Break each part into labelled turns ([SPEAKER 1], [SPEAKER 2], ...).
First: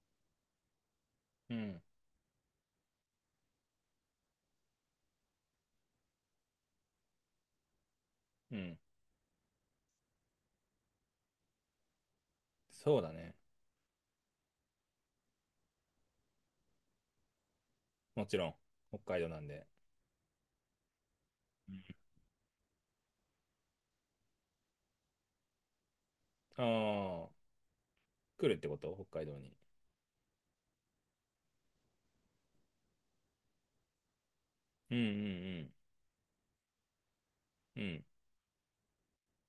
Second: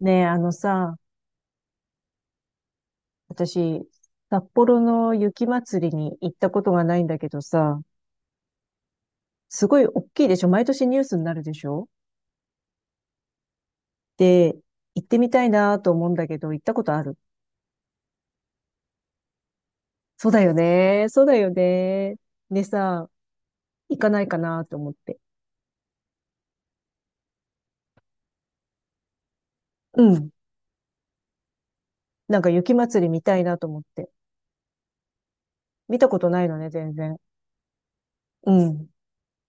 [SPEAKER 1] ねえ、あのさ、
[SPEAKER 2] うん。
[SPEAKER 1] 私、札幌の雪まつりに行ったことがないんだけどさ、
[SPEAKER 2] うん。
[SPEAKER 1] すごい大きいでしょ？毎年ニュースになるでしょ？
[SPEAKER 2] そうだね。
[SPEAKER 1] で、行ってみたいなと思うんだけど、行ったことある？
[SPEAKER 2] もちろん。北海道なんで。
[SPEAKER 1] そうだよね。そうだよね。でさ、行かないかなと思って。
[SPEAKER 2] ああー、来るってこと北海道に？
[SPEAKER 1] うん。なんか雪まつり見たいなと思って。
[SPEAKER 2] うんうん
[SPEAKER 1] 見たことないのね、全然。
[SPEAKER 2] うん。うん。
[SPEAKER 1] うん。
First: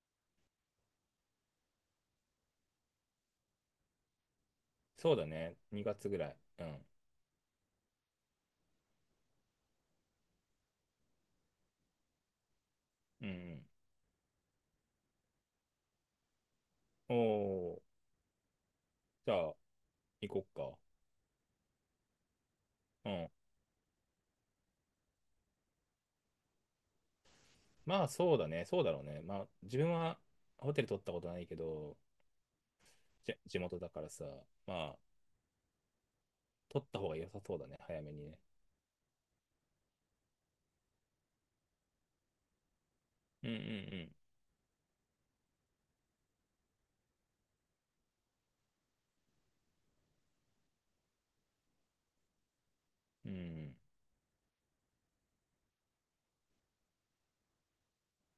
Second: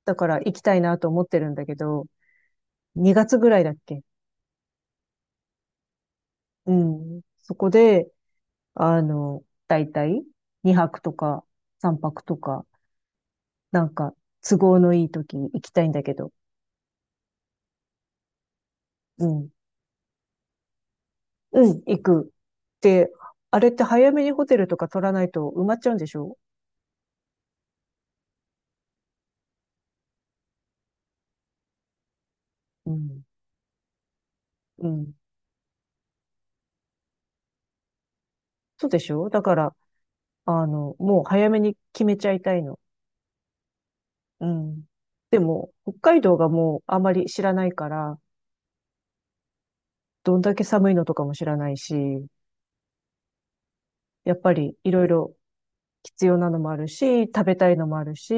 [SPEAKER 1] だから行きたいなと思ってるんだけど、2月ぐらいだっけ？
[SPEAKER 2] そうだね。2月ぐらい。う
[SPEAKER 1] う
[SPEAKER 2] ん。
[SPEAKER 1] ん。そこで、だいたい2泊とか3泊とか、
[SPEAKER 2] うんうん。
[SPEAKER 1] なんか都合のいい時に行きたいんだけど、
[SPEAKER 2] おー。
[SPEAKER 1] う
[SPEAKER 2] じゃ
[SPEAKER 1] ん、
[SPEAKER 2] あ、行こっか。
[SPEAKER 1] うん、行く。で、
[SPEAKER 2] うん。
[SPEAKER 1] あれって早めにホテルとか取らないと埋まっちゃうんでしょ？
[SPEAKER 2] まあ、そうだね。そうだろうね。まあ、自分はホテル取ったことないけど、
[SPEAKER 1] うん、
[SPEAKER 2] 地元だからさ、
[SPEAKER 1] う
[SPEAKER 2] まあ、
[SPEAKER 1] ん。
[SPEAKER 2] 取った方が良さそうだね。早めにね。
[SPEAKER 1] そうでしょ？だから、もう早めに決めちゃいたいの。
[SPEAKER 2] うん
[SPEAKER 1] うん。でも、北海道がもうあまり知らないから、どんだけ寒いのとかも知らないし、
[SPEAKER 2] うんうん。
[SPEAKER 1] やっぱりいろいろ必要なのもあるし、食べたいのもあるし、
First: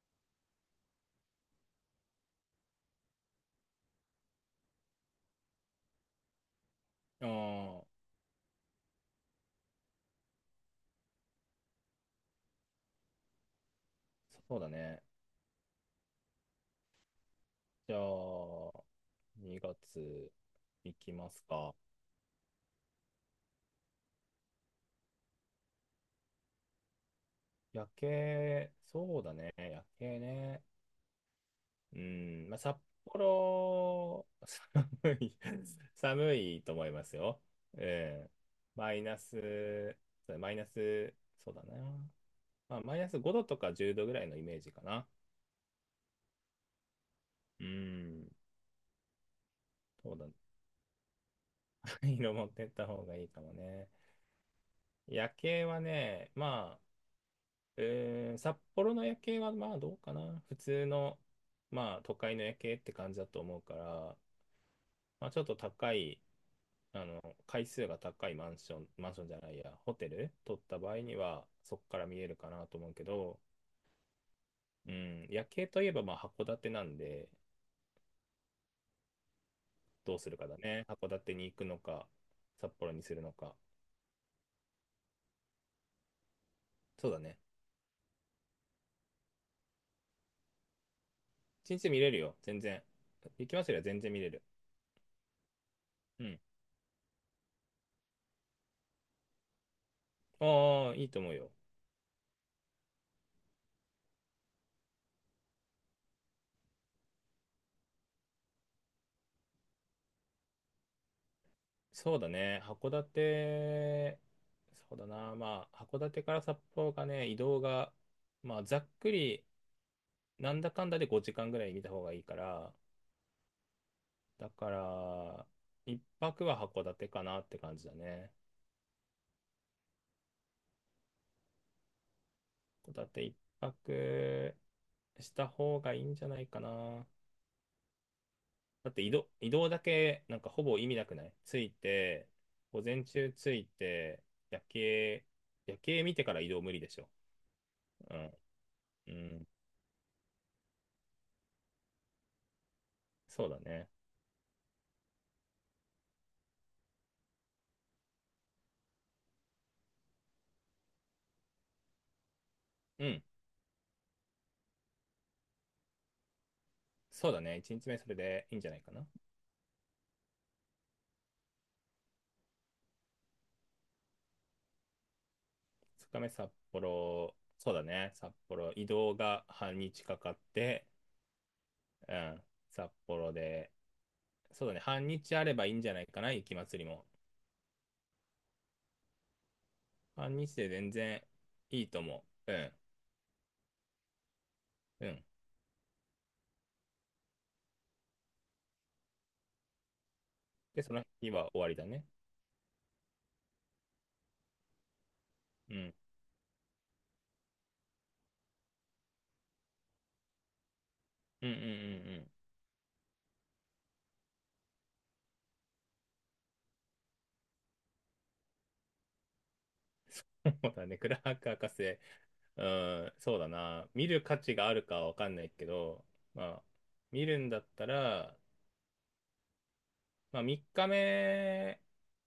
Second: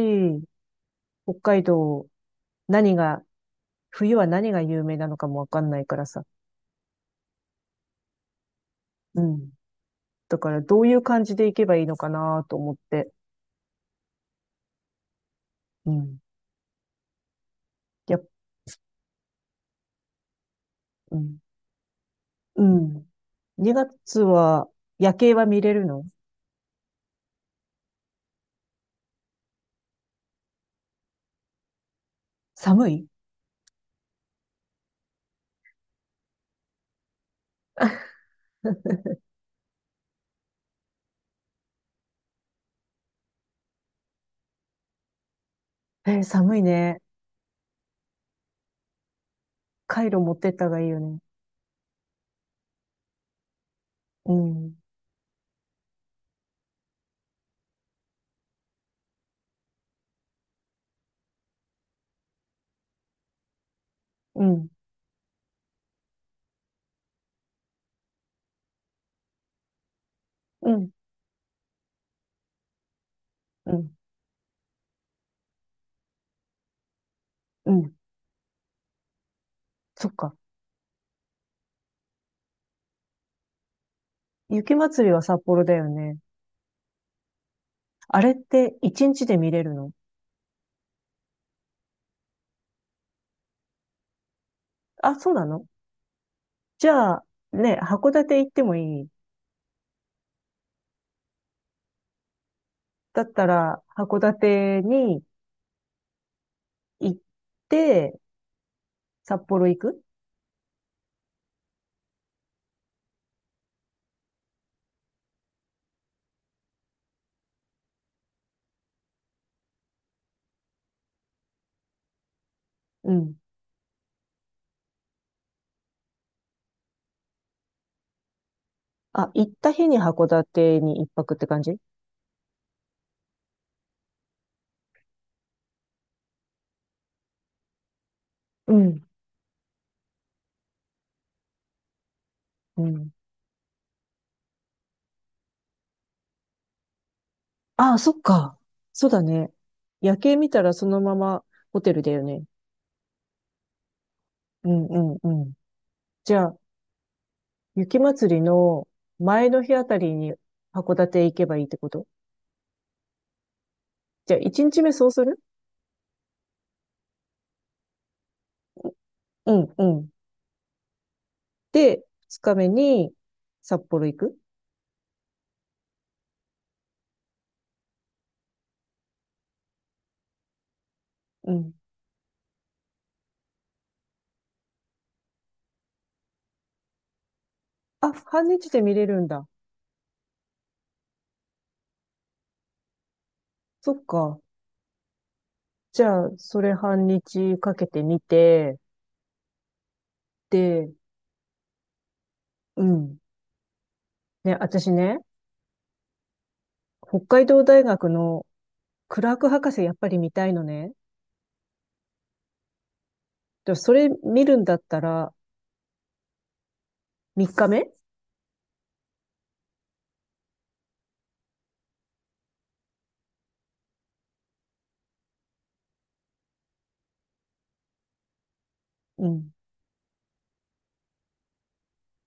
[SPEAKER 1] 北海道何が、冬は何が有名なのかもわかんないからさ。
[SPEAKER 2] うん。ああ、
[SPEAKER 1] うん。だからどういう感じで行けばいいのかなと思って。
[SPEAKER 2] そうだね。
[SPEAKER 1] うん。
[SPEAKER 2] じゃ
[SPEAKER 1] やっ、
[SPEAKER 2] あ、2月いき
[SPEAKER 1] う
[SPEAKER 2] ま
[SPEAKER 1] ん。
[SPEAKER 2] すか？
[SPEAKER 1] うん。2月は夜景は見れるの？
[SPEAKER 2] 夜景、そうだね、夜景ね。うん、まあ、札
[SPEAKER 1] 寒い？
[SPEAKER 2] 幌、寒い、寒いと思いますよ。うん。マイナス、マイナス、そうだな。まあ、マイナス5度とか10度ぐらいのイメージかな。
[SPEAKER 1] えー寒いね。
[SPEAKER 2] うん、
[SPEAKER 1] カイ
[SPEAKER 2] そう
[SPEAKER 1] ロ
[SPEAKER 2] だね、
[SPEAKER 1] 持ってった方がいいよね。
[SPEAKER 2] 色持ってった方がいいかもね。
[SPEAKER 1] うん。
[SPEAKER 2] 夜景はね、まあ、札幌の夜景はまあどうかな。普通の、まあ都会の夜景って感じだと思うから、
[SPEAKER 1] うん。
[SPEAKER 2] まあちょっと高い、階数が高いマンション、マンションじゃないや、ホテル取っ
[SPEAKER 1] う
[SPEAKER 2] た
[SPEAKER 1] ん。
[SPEAKER 2] 場合にはそこから見えるかなと思うけど、
[SPEAKER 1] うん。
[SPEAKER 2] うん、夜景といえばまあ函館なんで、
[SPEAKER 1] うん。そっ
[SPEAKER 2] どうす
[SPEAKER 1] か。
[SPEAKER 2] るかだね。函館に行くのか、札幌にするのか。
[SPEAKER 1] 雪祭りは札幌だよね。
[SPEAKER 2] そうだね。
[SPEAKER 1] あれって1日で見れるの？
[SPEAKER 2] 一日見れるよ、全然。行きますよりは全然見れる。
[SPEAKER 1] あ、そうなの？
[SPEAKER 2] うん。
[SPEAKER 1] じゃあ、ね、函館行ってもいい？
[SPEAKER 2] ああ、いいと思うよ。
[SPEAKER 1] だったら、函館に行って、札幌行く？
[SPEAKER 2] そうだね、函館、そうだな、まあ、函館から札幌がね、移動が、まあ、ざっくり、なんだかんだで5時間ぐらい見た方がいいから、
[SPEAKER 1] うん。
[SPEAKER 2] だから、一泊は函館かなって感じだね。
[SPEAKER 1] あ、行った日に函館に一泊って感じ？
[SPEAKER 2] 函館一泊した方がいいんじゃないかな。
[SPEAKER 1] う
[SPEAKER 2] だって
[SPEAKER 1] ん。
[SPEAKER 2] 移動、移動だけ、なんかほぼ意味なくないついて、午
[SPEAKER 1] う
[SPEAKER 2] 前
[SPEAKER 1] ん。
[SPEAKER 2] 中ついて、夜景、夜景見てから移動無理でしょ。
[SPEAKER 1] ああ、そ
[SPEAKER 2] う
[SPEAKER 1] っ
[SPEAKER 2] ん、
[SPEAKER 1] か。そう
[SPEAKER 2] う
[SPEAKER 1] だ
[SPEAKER 2] ん、
[SPEAKER 1] ね。夜景見たらそのままホテルだよね。
[SPEAKER 2] そうだね。
[SPEAKER 1] うんうんうん。じゃあ、雪祭りの前の日あたりに函館行けばいいってこと？
[SPEAKER 2] うん。
[SPEAKER 1] じゃあ、一日目そうする？
[SPEAKER 2] そうだね。1日目それでいいんじゃないかな。
[SPEAKER 1] うんうん。で、二日目に札幌行く？
[SPEAKER 2] 2日目札幌、そうだね。札幌、移動が半日かかって、
[SPEAKER 1] うん。
[SPEAKER 2] うん。札幌で、そうだね。半日あればいいんじゃないかな。雪祭りも。
[SPEAKER 1] あ、半日で見れるんだ。
[SPEAKER 2] 半日で全然いいと思う。うん。
[SPEAKER 1] そっか。
[SPEAKER 2] うん。
[SPEAKER 1] じゃあ、それ半日かけて見て、
[SPEAKER 2] で、
[SPEAKER 1] で、
[SPEAKER 2] その日は終わりだね。
[SPEAKER 1] うん。ね、私ね、
[SPEAKER 2] うん。
[SPEAKER 1] 北海道大学のクラーク博士やっぱり見たいのね。
[SPEAKER 2] うんうんうんうん。
[SPEAKER 1] でそれ見るんだったら、3日目？
[SPEAKER 2] そうだね。クラーク博士。うん。そうだな。見る価値があるかはわかんないけど、まあ、見るんだったら、
[SPEAKER 1] うん。
[SPEAKER 2] まあ、3日目、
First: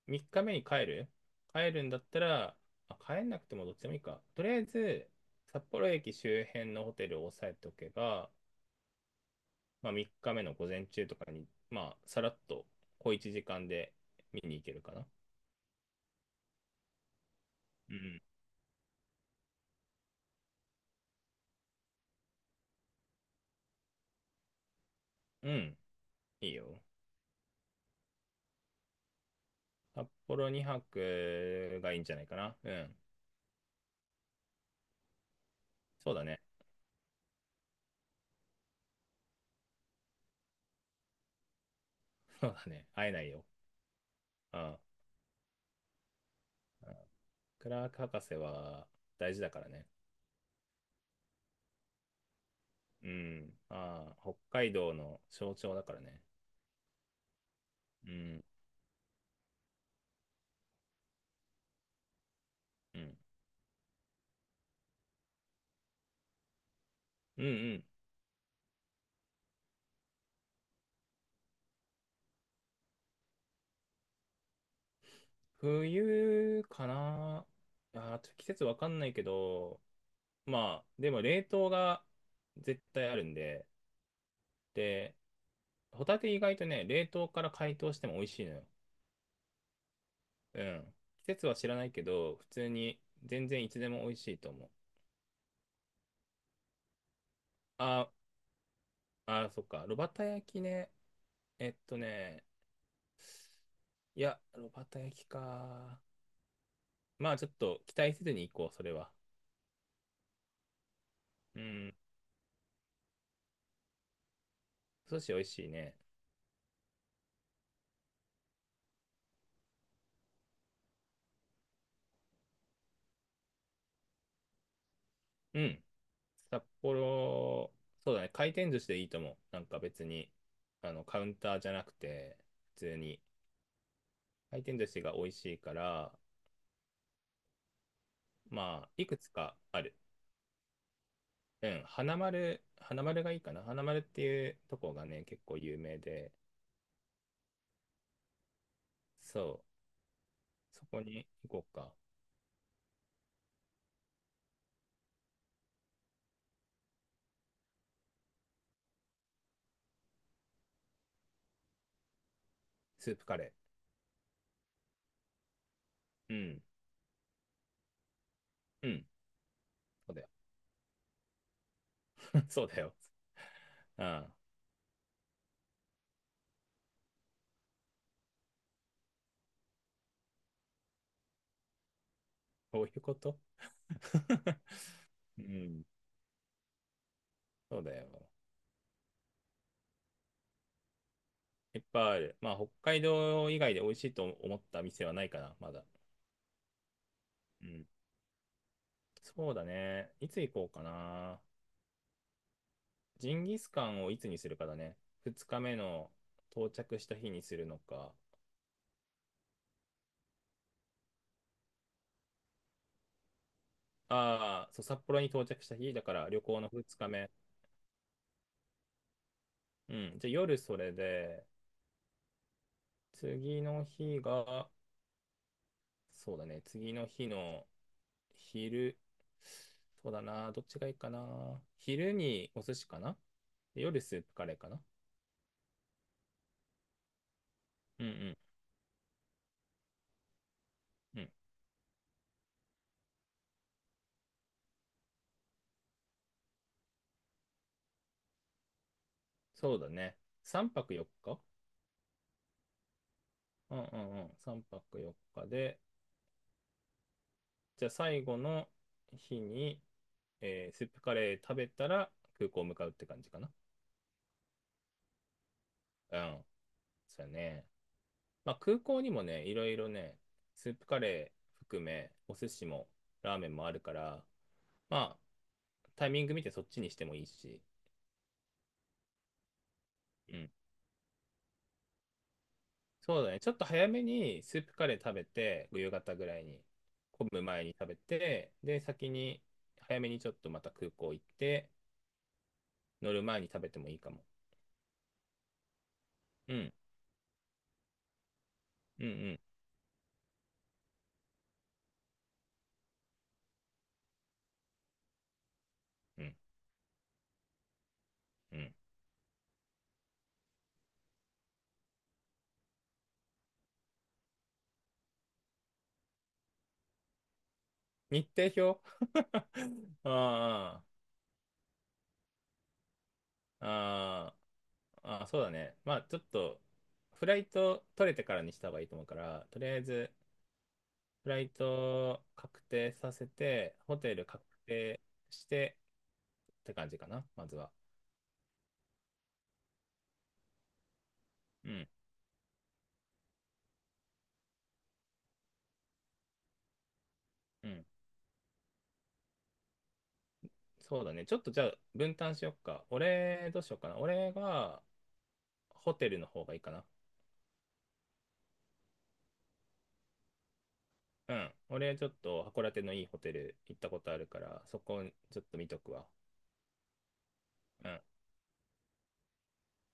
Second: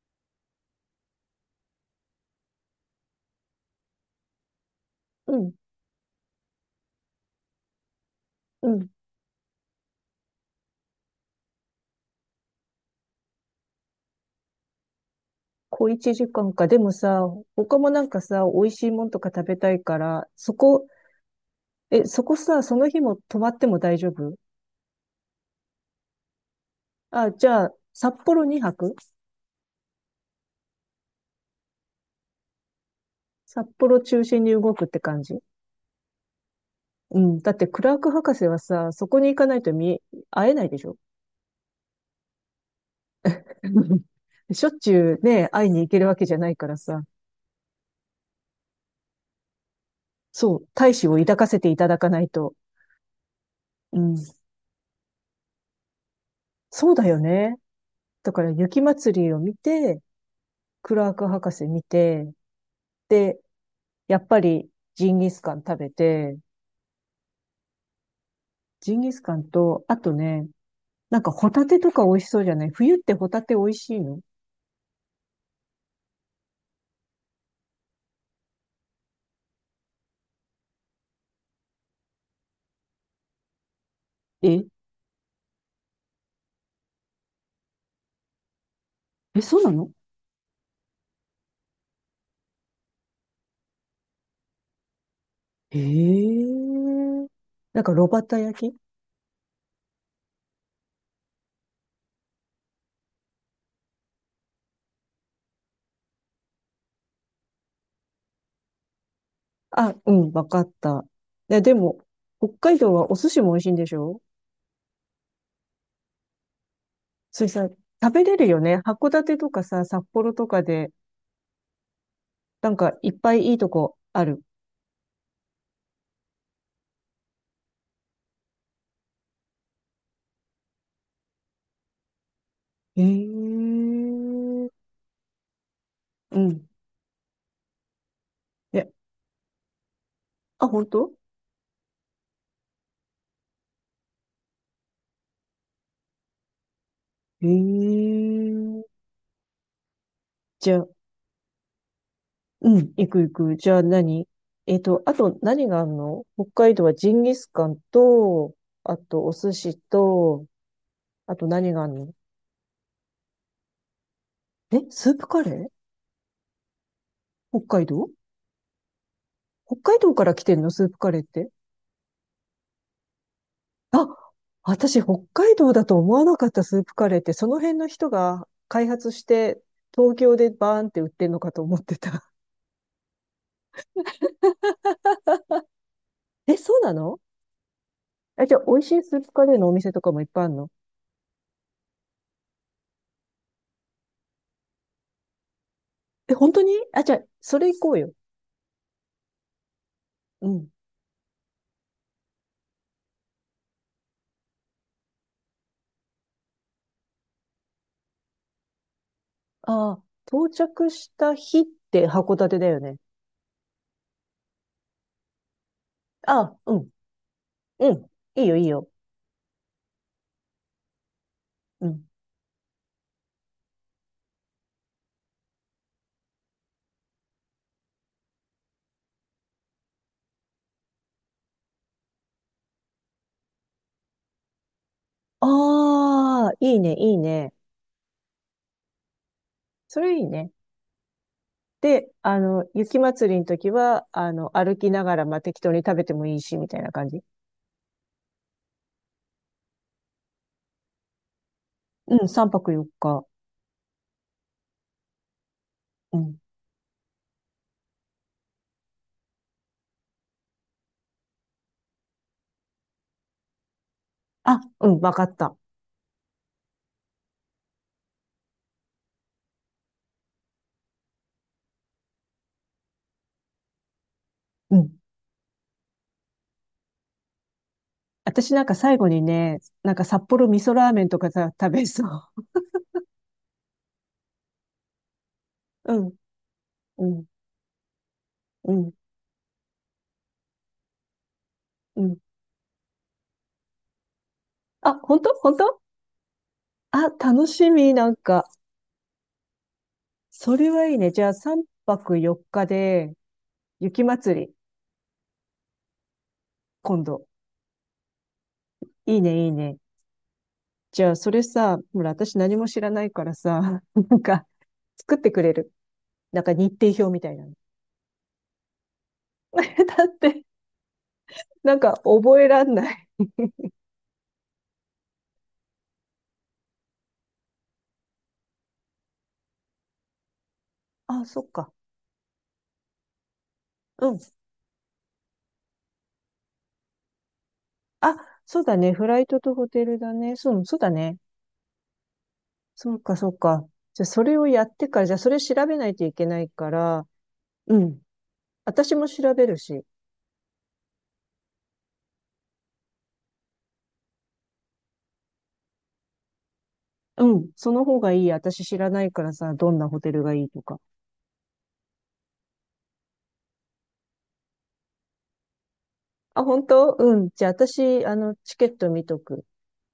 [SPEAKER 2] 3日目に帰るんだったら、まあ、帰んなくてもどっちでもいいか。とりあえず、
[SPEAKER 1] うん。
[SPEAKER 2] 札幌駅周辺のホテルを押さえておけば、
[SPEAKER 1] うん。
[SPEAKER 2] まあ、3日目の午前中とかに、まあ、さらっと小一時間で見に行けるかな。
[SPEAKER 1] 小1時間かんか。でもさ、他も
[SPEAKER 2] う
[SPEAKER 1] なんか
[SPEAKER 2] ん。
[SPEAKER 1] さ、美味しいもんとか食べたいから、そこ、え、そこさ、その日も泊まっても大丈夫？
[SPEAKER 2] うん。いいよ。
[SPEAKER 1] あ、じゃあ、札幌2泊？
[SPEAKER 2] 札幌2泊がいいんじゃないかな。うん。
[SPEAKER 1] 札幌中心に動くって感じ？
[SPEAKER 2] そうだね。
[SPEAKER 1] うん。だってクラーク博士はさ、そこに行かないと見、会えないでしょ？
[SPEAKER 2] そうだね。会えないよ。うん。
[SPEAKER 1] し
[SPEAKER 2] う
[SPEAKER 1] ょっ
[SPEAKER 2] ん。
[SPEAKER 1] ちゅうね、会いに行けるわけじゃないからさ。
[SPEAKER 2] クラーク博士は大事だからね。
[SPEAKER 1] そう、大志を抱かせていただかないと。
[SPEAKER 2] うん。
[SPEAKER 1] う
[SPEAKER 2] ああ、
[SPEAKER 1] ん。
[SPEAKER 2] 北海道の象徴だからね。
[SPEAKER 1] そうだよね。
[SPEAKER 2] う
[SPEAKER 1] だか
[SPEAKER 2] ん。
[SPEAKER 1] ら雪祭りを見て、クラーク博士見て、
[SPEAKER 2] うん。
[SPEAKER 1] で、やっぱりジンギスカン食べて、
[SPEAKER 2] うんうん。
[SPEAKER 1] ジンギスカンと、あとね、なんかホタテとか美味しそうじゃない？冬ってホタテ美味しいの？
[SPEAKER 2] 冬かな。ああ、ちょっと季節わかんないけど、まあ、でも冷凍が絶対あるんで、
[SPEAKER 1] え、
[SPEAKER 2] で、ホタテ意外とね、冷凍から解凍しても美味しいのよ。
[SPEAKER 1] え、そうなの？
[SPEAKER 2] うん。季節は知らないけど、普通に全然いつでも美味しいと思う。
[SPEAKER 1] ええ。なんか、炉
[SPEAKER 2] あ
[SPEAKER 1] 端焼き？
[SPEAKER 2] あ、そっか。炉端焼きね。えっとね、いや、炉端焼きか。まあちょっと期待せずに行こう、それは。
[SPEAKER 1] あ、うん、わかった。いや、
[SPEAKER 2] う
[SPEAKER 1] で
[SPEAKER 2] ん。
[SPEAKER 1] も、北海道はお寿司も美味しいんでしょ？
[SPEAKER 2] 寿司美味しいね。
[SPEAKER 1] それさ、食べれるよね。函館とかさ、札幌とかで、なんかいっぱいいいとこある。
[SPEAKER 2] うん。札幌、そうだね。回転寿司でいいと思う。なんか別に、カウンターじゃなくて、普通
[SPEAKER 1] え
[SPEAKER 2] に。回
[SPEAKER 1] え
[SPEAKER 2] 転
[SPEAKER 1] ー。
[SPEAKER 2] 寿司が美味しいから、
[SPEAKER 1] うん。
[SPEAKER 2] ま
[SPEAKER 1] え、
[SPEAKER 2] あ、いくつかある。
[SPEAKER 1] あ、本当？
[SPEAKER 2] うん。花丸、花丸がいいかな。花丸っていうとこがね、結構有名で。
[SPEAKER 1] ええー。
[SPEAKER 2] そ
[SPEAKER 1] じ
[SPEAKER 2] う。
[SPEAKER 1] ゃ
[SPEAKER 2] そ
[SPEAKER 1] あ、
[SPEAKER 2] こに行こうか。
[SPEAKER 1] うん、行く行く。じゃあ何？あと何があるの？北海道はジンギスカンと、あとお寿司と、あと何があるの？
[SPEAKER 2] スープカレ
[SPEAKER 1] え、スープカレー？
[SPEAKER 2] ー。うん。
[SPEAKER 1] 北海道？
[SPEAKER 2] うん。
[SPEAKER 1] 北海
[SPEAKER 2] そ
[SPEAKER 1] 道
[SPEAKER 2] うだ
[SPEAKER 1] か
[SPEAKER 2] よ。
[SPEAKER 1] ら来てんの？スープカレーって。
[SPEAKER 2] そうだよ。あ
[SPEAKER 1] あ、
[SPEAKER 2] あ、
[SPEAKER 1] 私、北海道だと思わなかった。スープカレーって、その辺の人が開発して、東京でバーンって売ってんのかと思ってた。
[SPEAKER 2] こういうこと？ うん。
[SPEAKER 1] え、そうなの？
[SPEAKER 2] そうだよ。
[SPEAKER 1] あじゃあ、美味しいスープカレーのお店とかもいっぱいあるの？
[SPEAKER 2] いっぱいある。まあ、北海道以外で美味しいと思った店はないかな、まだ。
[SPEAKER 1] え、本当に？あ、じゃあ、そ
[SPEAKER 2] う
[SPEAKER 1] れ行
[SPEAKER 2] ん。
[SPEAKER 1] こうよ。
[SPEAKER 2] そうだね。いつ
[SPEAKER 1] う
[SPEAKER 2] 行こ
[SPEAKER 1] ん。
[SPEAKER 2] うかな。ジンギスカンをいつにするかだね。2日目の到着した日にするのか。
[SPEAKER 1] ああ、到着した日って函館だよね。
[SPEAKER 2] ああ、そう、札幌に到着した日だから
[SPEAKER 1] あ
[SPEAKER 2] 旅
[SPEAKER 1] あ、
[SPEAKER 2] 行の
[SPEAKER 1] うん、
[SPEAKER 2] 2日目。
[SPEAKER 1] うん。いいよ、いいよ。
[SPEAKER 2] うん。じゃあ夜それで、
[SPEAKER 1] うん。
[SPEAKER 2] 次の日が、そうだね。次の日の昼、そうだな。どっちがいいかな。昼にお寿司かな。で夜スープカレーかな。
[SPEAKER 1] ああ、いいね、いいね。
[SPEAKER 2] うんうん
[SPEAKER 1] それいいね。
[SPEAKER 2] うん。
[SPEAKER 1] で、雪祭りの時は、歩きながら、まあ、適当に食べてもいいし、みたいな感じ。
[SPEAKER 2] そうだね。3泊4日。
[SPEAKER 1] うん、3泊4日。
[SPEAKER 2] うんうんうん。3泊4日で、
[SPEAKER 1] うん。
[SPEAKER 2] じゃあ最後の日に、スープカレー食べたら空港向かうって感じかな。
[SPEAKER 1] あ、うん、わかった。
[SPEAKER 2] うん。そうやね。まあ空港にもね、いろいろね、スープカレー含め、お寿司もラーメンもあるから、
[SPEAKER 1] うん。
[SPEAKER 2] まあタイミング見てそっちにしてもいいし。
[SPEAKER 1] 私なんか最後にね、なんか札幌味噌ラーメンとかさ、食べそう。
[SPEAKER 2] そうだね。ちょっと早めにスープカレー食べて、夕
[SPEAKER 1] うん、
[SPEAKER 2] 方ぐらいに、
[SPEAKER 1] うん、
[SPEAKER 2] 混む前に食べて、
[SPEAKER 1] う
[SPEAKER 2] で、
[SPEAKER 1] ん、
[SPEAKER 2] 先に、早めにちょっとまた空港行って、
[SPEAKER 1] うん。
[SPEAKER 2] 乗る前に食べてもいいかも。
[SPEAKER 1] あ、本当本当？
[SPEAKER 2] うん、
[SPEAKER 1] あ、楽しみ、なんか。
[SPEAKER 2] うん、うん、
[SPEAKER 1] それはいいね。じゃあ3泊4日で、雪祭り、
[SPEAKER 2] うん、
[SPEAKER 1] 今度。
[SPEAKER 2] うん。
[SPEAKER 1] いいね、いいね。じゃあそれさ、ほら、私何も知らないからさ、なんか、作ってくれる？なんか日程表みたいなの。
[SPEAKER 2] 日程表。
[SPEAKER 1] だって、
[SPEAKER 2] あ
[SPEAKER 1] なんか覚えらんない。
[SPEAKER 2] あ、あああ、そうだね。まあ、ちょっと、フライト取れてからにした方がいいと思うから、とりあえず、
[SPEAKER 1] あ、
[SPEAKER 2] フ
[SPEAKER 1] そ
[SPEAKER 2] ラ
[SPEAKER 1] っ
[SPEAKER 2] イ
[SPEAKER 1] か。
[SPEAKER 2] ト確定させて、ホ
[SPEAKER 1] う
[SPEAKER 2] テル
[SPEAKER 1] ん。
[SPEAKER 2] 確定してって感じかな、まずは。
[SPEAKER 1] あ、そうだね。フライトとホテルだね。そう、そうだね。
[SPEAKER 2] うん、
[SPEAKER 1] そうか、そうか。じゃあ、それをやってから、じゃあ、それ調べないといけないから、
[SPEAKER 2] う
[SPEAKER 1] う
[SPEAKER 2] ん。
[SPEAKER 1] ん。私も調べるし。
[SPEAKER 2] そうだね。ちょっとじゃあ分担しよっか。俺、どうしようかな。俺がホテルの方がいいかな。
[SPEAKER 1] うん。その方がいい。私知らないからさ、どんなホテルがいいとか。
[SPEAKER 2] うん。俺、ちょっと函館のいいホテル行ったことあるから、そこちょっと見とくわ。
[SPEAKER 1] あ、本当？うん。じゃあ、
[SPEAKER 2] うん。
[SPEAKER 1] 私、チケット見とく。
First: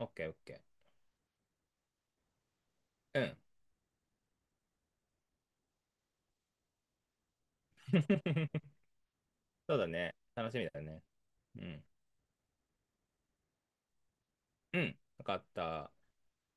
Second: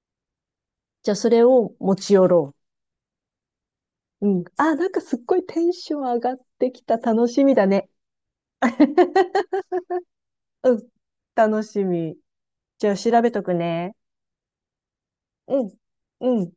[SPEAKER 2] オッケーオッケ
[SPEAKER 1] じゃあ、それを持ち寄ろ
[SPEAKER 2] ー。うん。
[SPEAKER 1] う。うん。あ、なんかすっごいテンション上がってきた。楽しみだね。
[SPEAKER 2] そうだね。楽しみ
[SPEAKER 1] う
[SPEAKER 2] だ
[SPEAKER 1] ん。
[SPEAKER 2] ね。う
[SPEAKER 1] 楽し
[SPEAKER 2] ん。
[SPEAKER 1] み。じゃあ、調べとくね。
[SPEAKER 2] うん。わかっ
[SPEAKER 1] うん。
[SPEAKER 2] た。
[SPEAKER 1] うん。